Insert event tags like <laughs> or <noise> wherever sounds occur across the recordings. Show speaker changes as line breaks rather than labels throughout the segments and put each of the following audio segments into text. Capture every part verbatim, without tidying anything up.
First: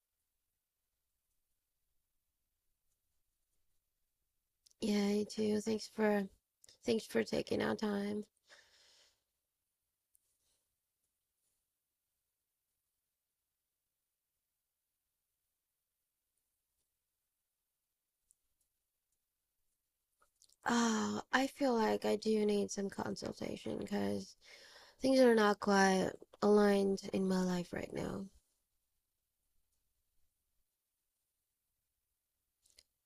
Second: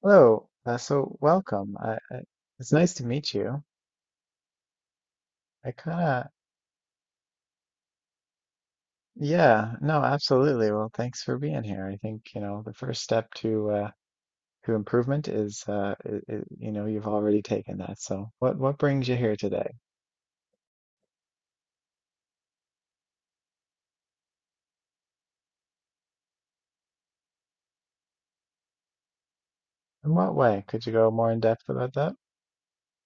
Hello. Uh, so welcome. I, I, it's nice to meet you.
Yeah, you too.
I
Thanks
kind
for
of,
thanks for taking our time.
yeah, no, absolutely. Well, thanks for being here. I think, you know, the first step to uh, to improvement is, uh, I I you know, you've already taken that. So what what brings you here today?
Uh, I feel like I do need some consultation because things are not quite aligned in my life right now.
In what way? Could you go more in depth about that?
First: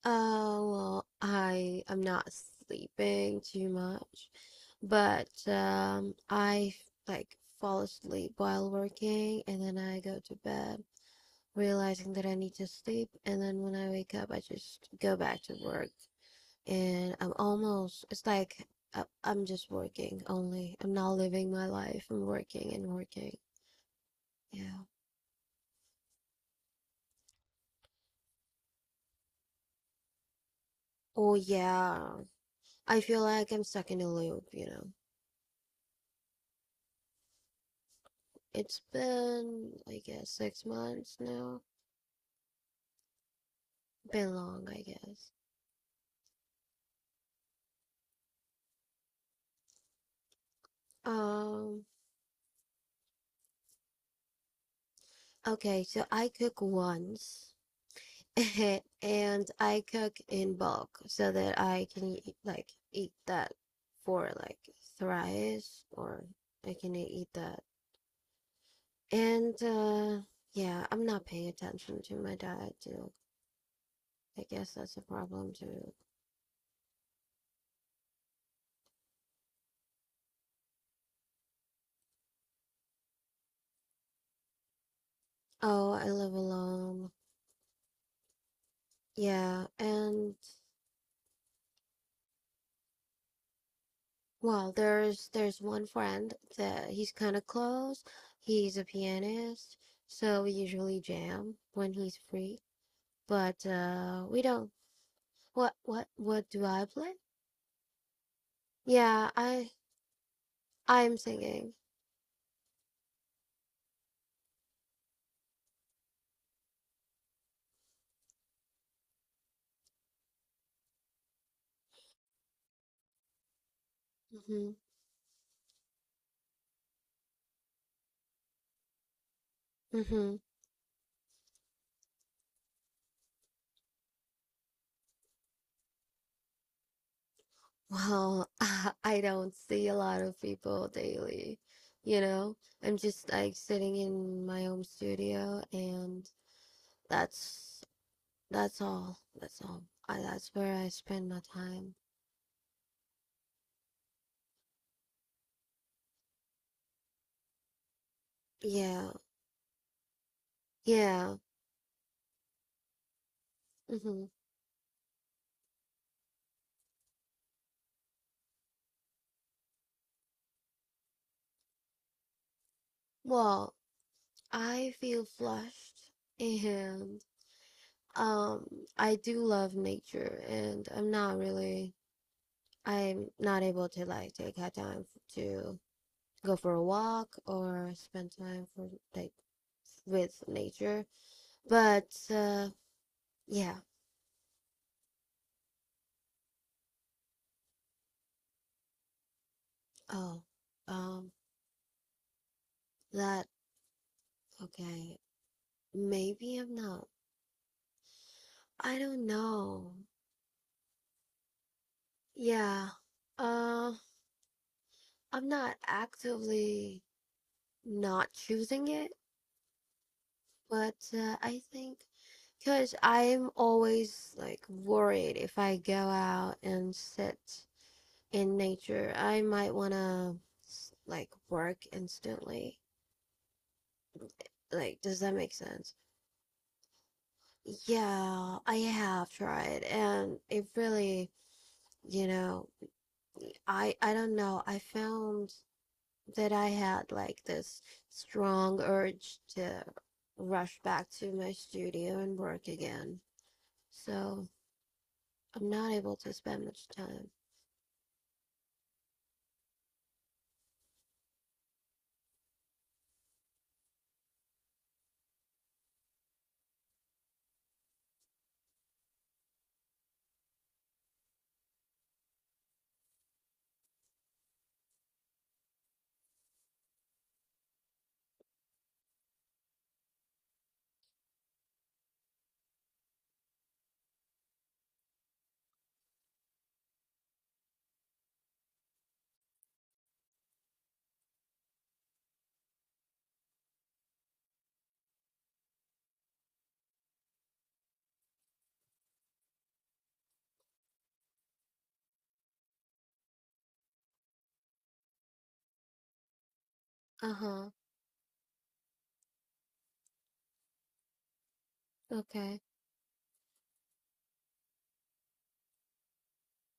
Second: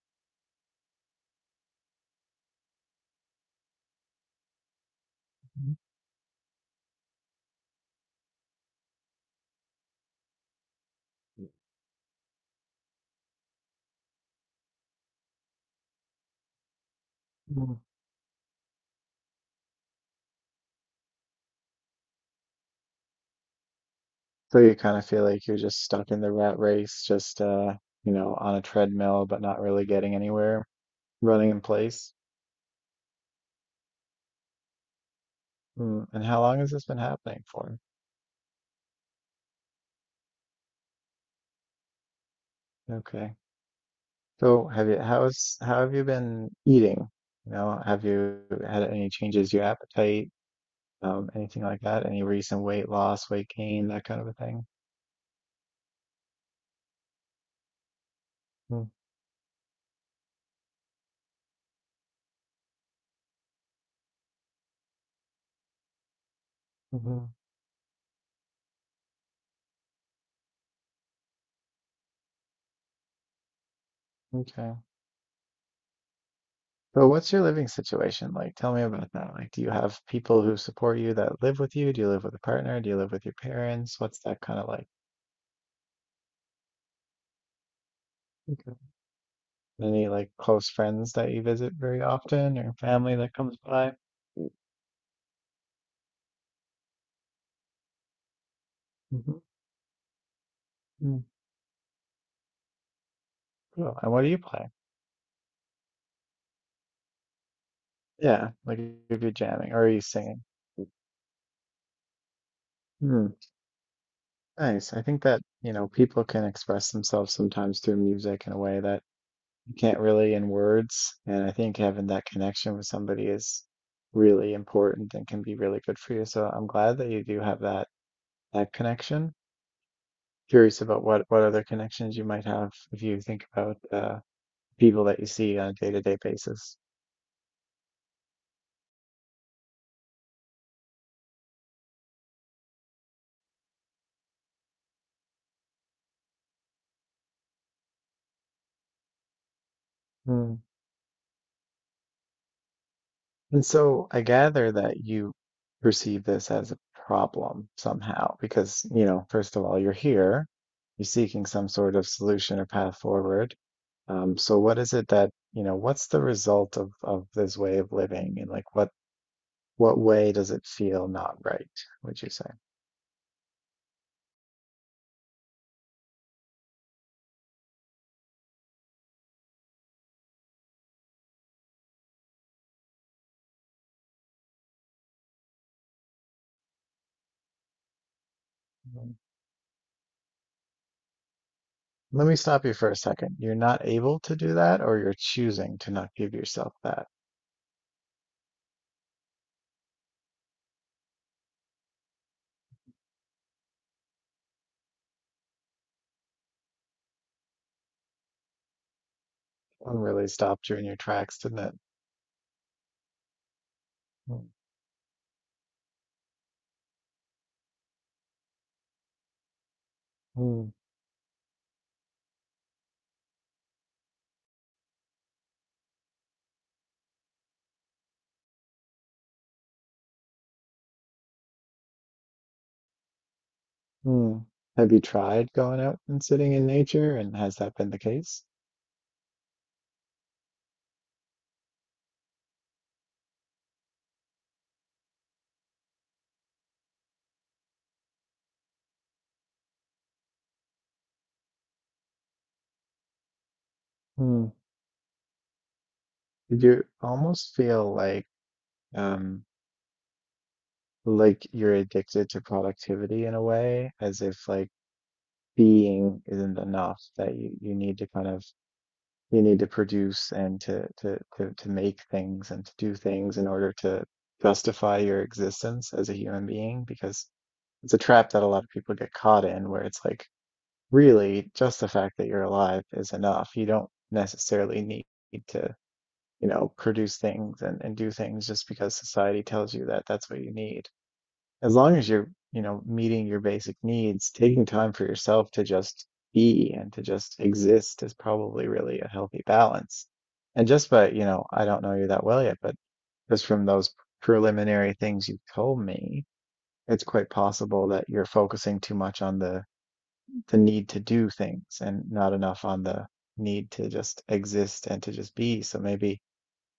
Uh, well, I am not sleeping too much, but
Mhm.
um, I like fall asleep while working, and then I go to bed, realizing that I need to sleep, and then when I wake up, I just go back to work. And I'm
Mm.
almost, it's like I, I'm just working only. I'm not living my life. I'm working and working.
So you
Yeah.
kind of feel like you're just stuck in the rat race, just uh, you know, on a treadmill, but not really getting anywhere,
Oh,
running in place.
yeah. I feel like I'm stuck in a loop, you know.
Mm. And how long has this been happening for?
It's been, I guess, six months now.
Okay.
Been long,
So
I
have you,
guess.
how's, how have you been eating? You know, have you had any changes to your appetite, um, anything like
Um,
that? Any recent weight loss, weight gain, that kind of a thing?
okay, so I cook once <laughs> and I cook in bulk so that I can eat, like eat that for like thrice, or I can
Mm-hmm.
eat that. And uh yeah, I'm not paying attention to my diet too. I guess
Okay.
that's a problem too.
So what's your living situation like? Tell me about that. Like, do you have people who support you that live with you? Do you live with a partner? Do you live with your parents? What's that kind of like?
Oh, I live alone.
Okay.
Yeah.
Any like
And
close friends that you visit very often or family that comes by?
well, there's there's one friend that he's kind of close. He's a
Mm-hmm.
pianist, so we usually jam when he's free. But
Cool. And what
uh
do you
we
play?
don't. What what what do I play?
Yeah, like if
Yeah,
you're
I
jamming or are you singing?
I'm singing.
Nice. I think that, you know, people can express themselves sometimes through music in a way that you can't really in words. And I think having that connection with somebody is really
Mm-hmm.
important and can be really good for you. So I'm glad that you do have that that connection.
Mm-hmm.
Curious about what what other connections you might have if you think about uh, people that you see on a day-to-day basis.
Well, <laughs> I don't see a lot of people daily. You know, I'm just like sitting in my home studio, and that's that's all. That's all. I, that's
Hmm.
where I spend my time.
And so I gather that you perceive this as a problem somehow, because, you
Yeah.
know, first of all, you're here, you're
Yeah.
seeking some sort of solution or path forward.
Hmm.
Um, so what is it that, you know, what's the result of of this way of living and like what what way does it feel not right, would you say?
Well, I feel flushed, and um I do love nature, and I'm not really, I'm not able to like take out time to go for a walk or spend time for
Mm.
like with nature. But
Let me stop
uh,
you for a second. You're
yeah,
not able to do that, or you're choosing to not give yourself that.
oh, um, that okay. Maybe I'm not. I don't know.
One really stopped you in your tracks, didn't it?
Yeah, uh,
Mm.
I'm not actively not choosing it,
Mm.
but uh, I think because I'm always like worried if I go out and sit in nature, I might want to like work instantly.
Hmm. Have
Like,
you
does that make
tried going
sense?
out and sitting in nature, and has that been the case?
Yeah, I have tried, and it really, you know, I I don't know. I found that I had like this strong urge to rush back to my studio and work again. So
Hmm.
I'm not able to
Did
spend
you
much time.
almost feel like um like you're addicted to productivity in a way, as if like being isn't enough, that you, you need to kind of you need to produce and to, to to to make things and to do things in order to justify your existence as a human being, because it's a trap that a lot of people get caught in where it's like really just the fact that you're alive is enough. You don't necessarily need to, you know, produce things and, and do things just because society tells you that that's what you need. As long as you're, you know, meeting your basic needs, taking time for yourself to just be and to just exist is probably really a healthy balance. And just by, you know, I don't know you that well yet, but just from those preliminary things you've told me, it's quite
Uh-huh.
possible that you're focusing too much on the the need to do things and not
Okay.
enough on the need to just exist and to just be. So maybe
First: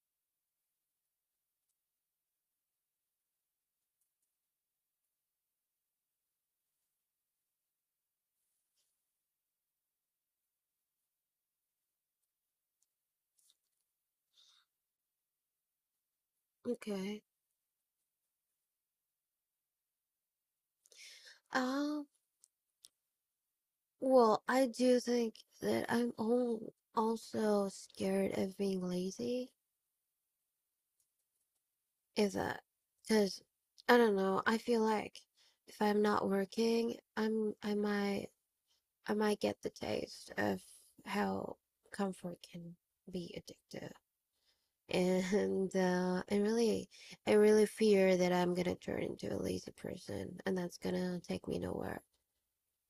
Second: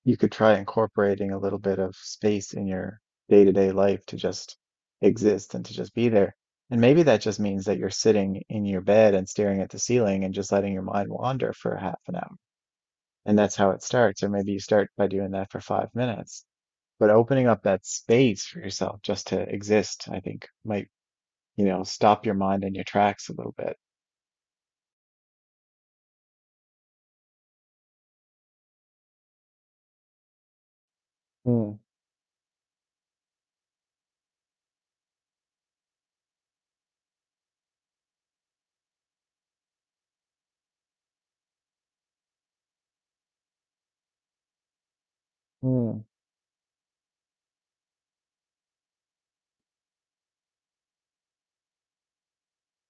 you could try incorporating a little bit of space in your day-to-day life to just exist and to just be there. And maybe that just means that you're sitting in your bed and staring at the ceiling and just letting your mind wander for half an hour. And that's how it starts. Or maybe you start by doing that for five minutes. But
Okay.
opening up that space for yourself just to exist, I think might, you know,
Um,
stop your mind in your tracks a little bit.
Well, I do think that I'm al- also scared of being lazy.
Mm,
Is that because I don't know, I feel like if I'm not working, I'm I might I might get the taste of how comfort can be addictive. <laughs> And
mm.
uh, I really I really fear that I'm gonna turn into a lazy person, and that's gonna take me nowhere.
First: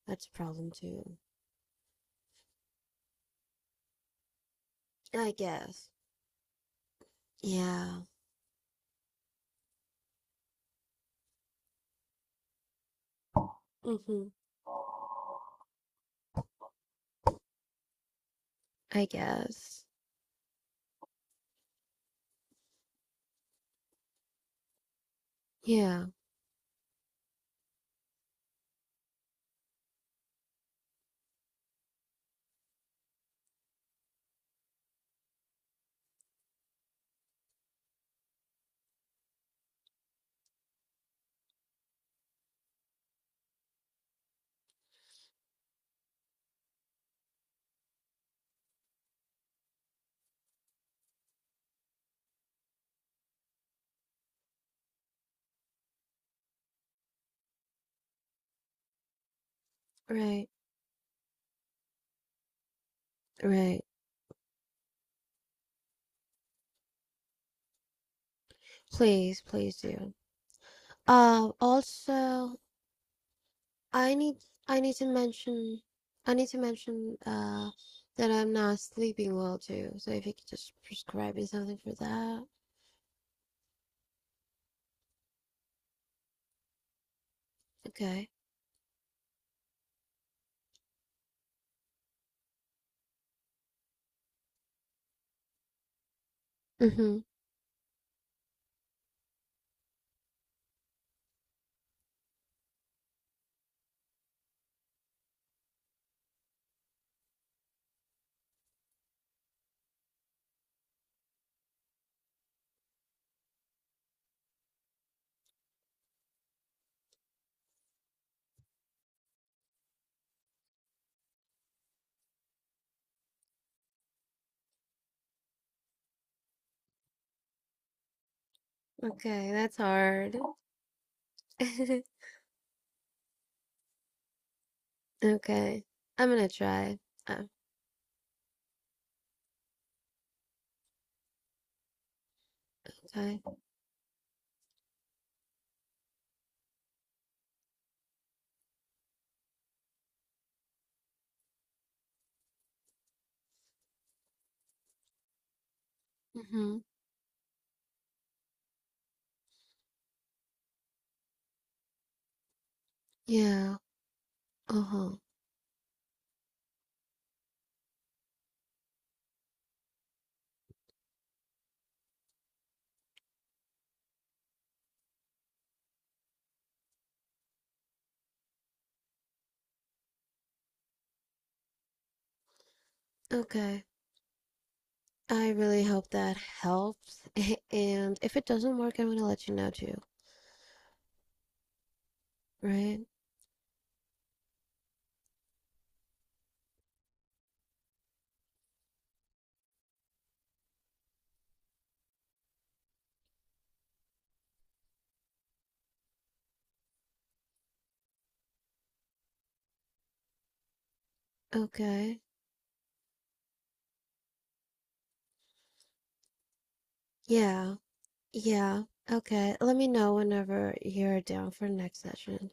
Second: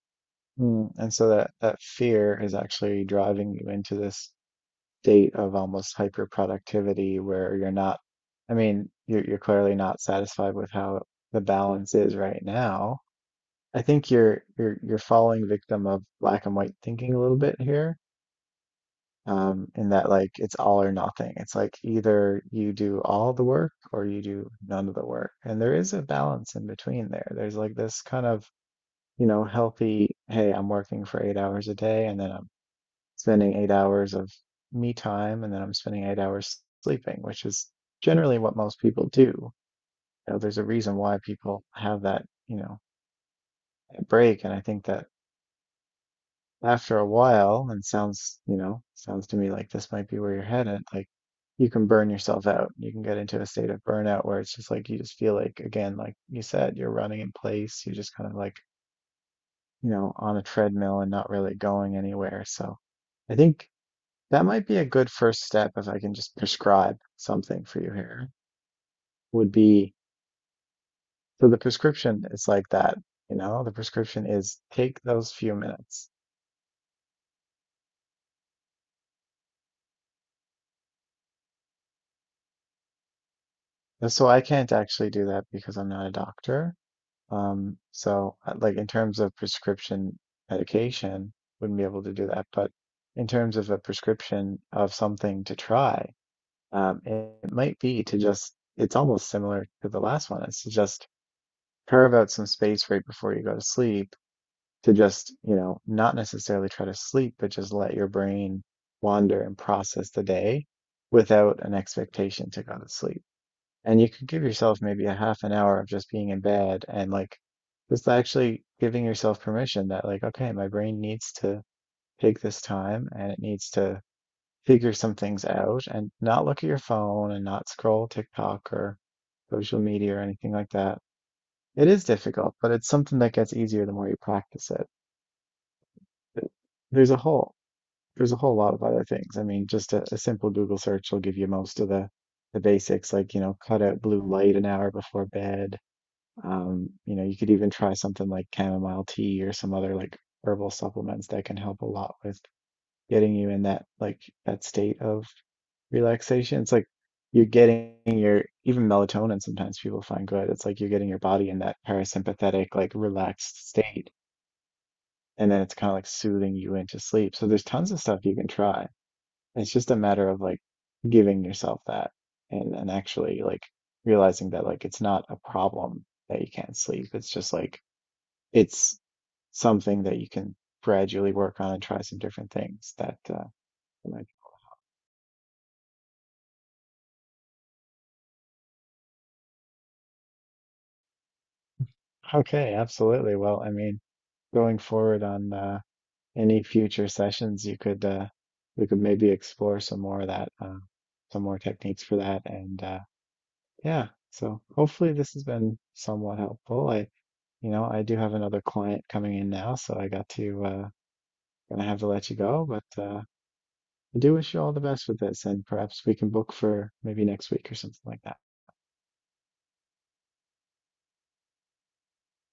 That's a problem
Mm, and
too.
so that that fear is actually driving you into this
I
state of
guess.
almost hyper productivity where you're not,
Yeah.
I mean, you're you're clearly not satisfied with how the balance is right now. I think
Mm-hmm.
you're you're you're falling victim of black and white thinking a little bit here,
I
um,
guess.
in that like it's all or nothing. It's like either you do all the work or you do none of the work. And there is a
Yeah,
balance in between there. There's like this kind of you know, healthy, hey, I'm working for eight hours a day and then I'm spending eight hours of me time and then I'm spending eight hours sleeping, which is generally what most people do. You know, there's a reason why people have that, you know, that break. And I think that after a while, and sounds, you know, sounds to me like this might be where you're headed, like you can burn yourself out. You can get into a state of burnout where it's just like you just feel like, again, like you said, you're running in place. You're just kind of like, you know, on a
right,
treadmill and not really going anywhere. So I think
right.
that might be a good first step if I can just prescribe something for you here.
Please,
Would
please
be
do.
so
Uh,
the prescription is
also,
like that, you know? The
I
prescription
need
is
I need
take
to
those few
mention
minutes.
I need to mention uh that I'm not sleeping well too. So if you could just prescribe me something for that.
And so I can't actually do that because I'm not a doctor. Um,
Okay.
so uh, like in terms of prescription medication, wouldn't be able to do that. But in terms of a prescription of something to try, um,
Mm-hmm.
it, it might be to just, it's almost similar to the last one. It's to just carve out some space right before you go to sleep to just, you know, not necessarily try to sleep, but just let your brain wander and process the day without an expectation to go to sleep. And you could give yourself maybe a half an hour of just being in bed and like just actually giving yourself permission that, like, okay, my brain needs to take this time and it needs to figure some things out and not look at your phone and not scroll TikTok or
Okay, that's
social media or
hard.
anything like that. It is
<laughs>
difficult, but it's something that gets easier the more you practice it.
Okay. I'm gonna try.
There's a
Uh,
whole there's a whole lot of other things. I mean, just a, a simple Google search will give you most of the the basics, like, you know,
okay.
cut out blue light an hour before bed. Um, you know, you could even try something like chamomile tea or some other like herbal supplements that can help a lot with getting you in that like that state of relaxation. It's
Mm-hmm.
like you're getting your even melatonin sometimes people find good. It's like you're getting your body in that parasympathetic, like relaxed
Yeah.
state
Uh-huh.
and then it's kind of like soothing you into sleep. So there's tons of stuff you can try. It's just a matter of like giving yourself that and and actually like realizing that like it's not a problem that you can't sleep. It's just like it's something that you can gradually work on and try some different things that uh
Okay.
might-
I really hope that helps. <laughs> And if it doesn't work, I'm gonna let you know too,
Okay,
right?
absolutely. Well, I mean, going forward on uh any future sessions, you could uh we could maybe explore some more of that uh some more techniques for that and uh yeah. So hopefully this has been somewhat helpful. I, you know, I do have another client coming in now, so I got to uh gonna have to
Okay.
let you go, but uh I do wish you all the best with this and perhaps we can book for maybe next week or
Yeah.
something like that.
Yeah. Okay. Let me know whenever you're down for next session.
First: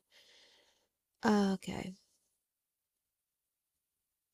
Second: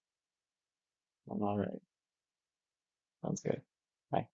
All right.
Okay.
Sounds good. Bye.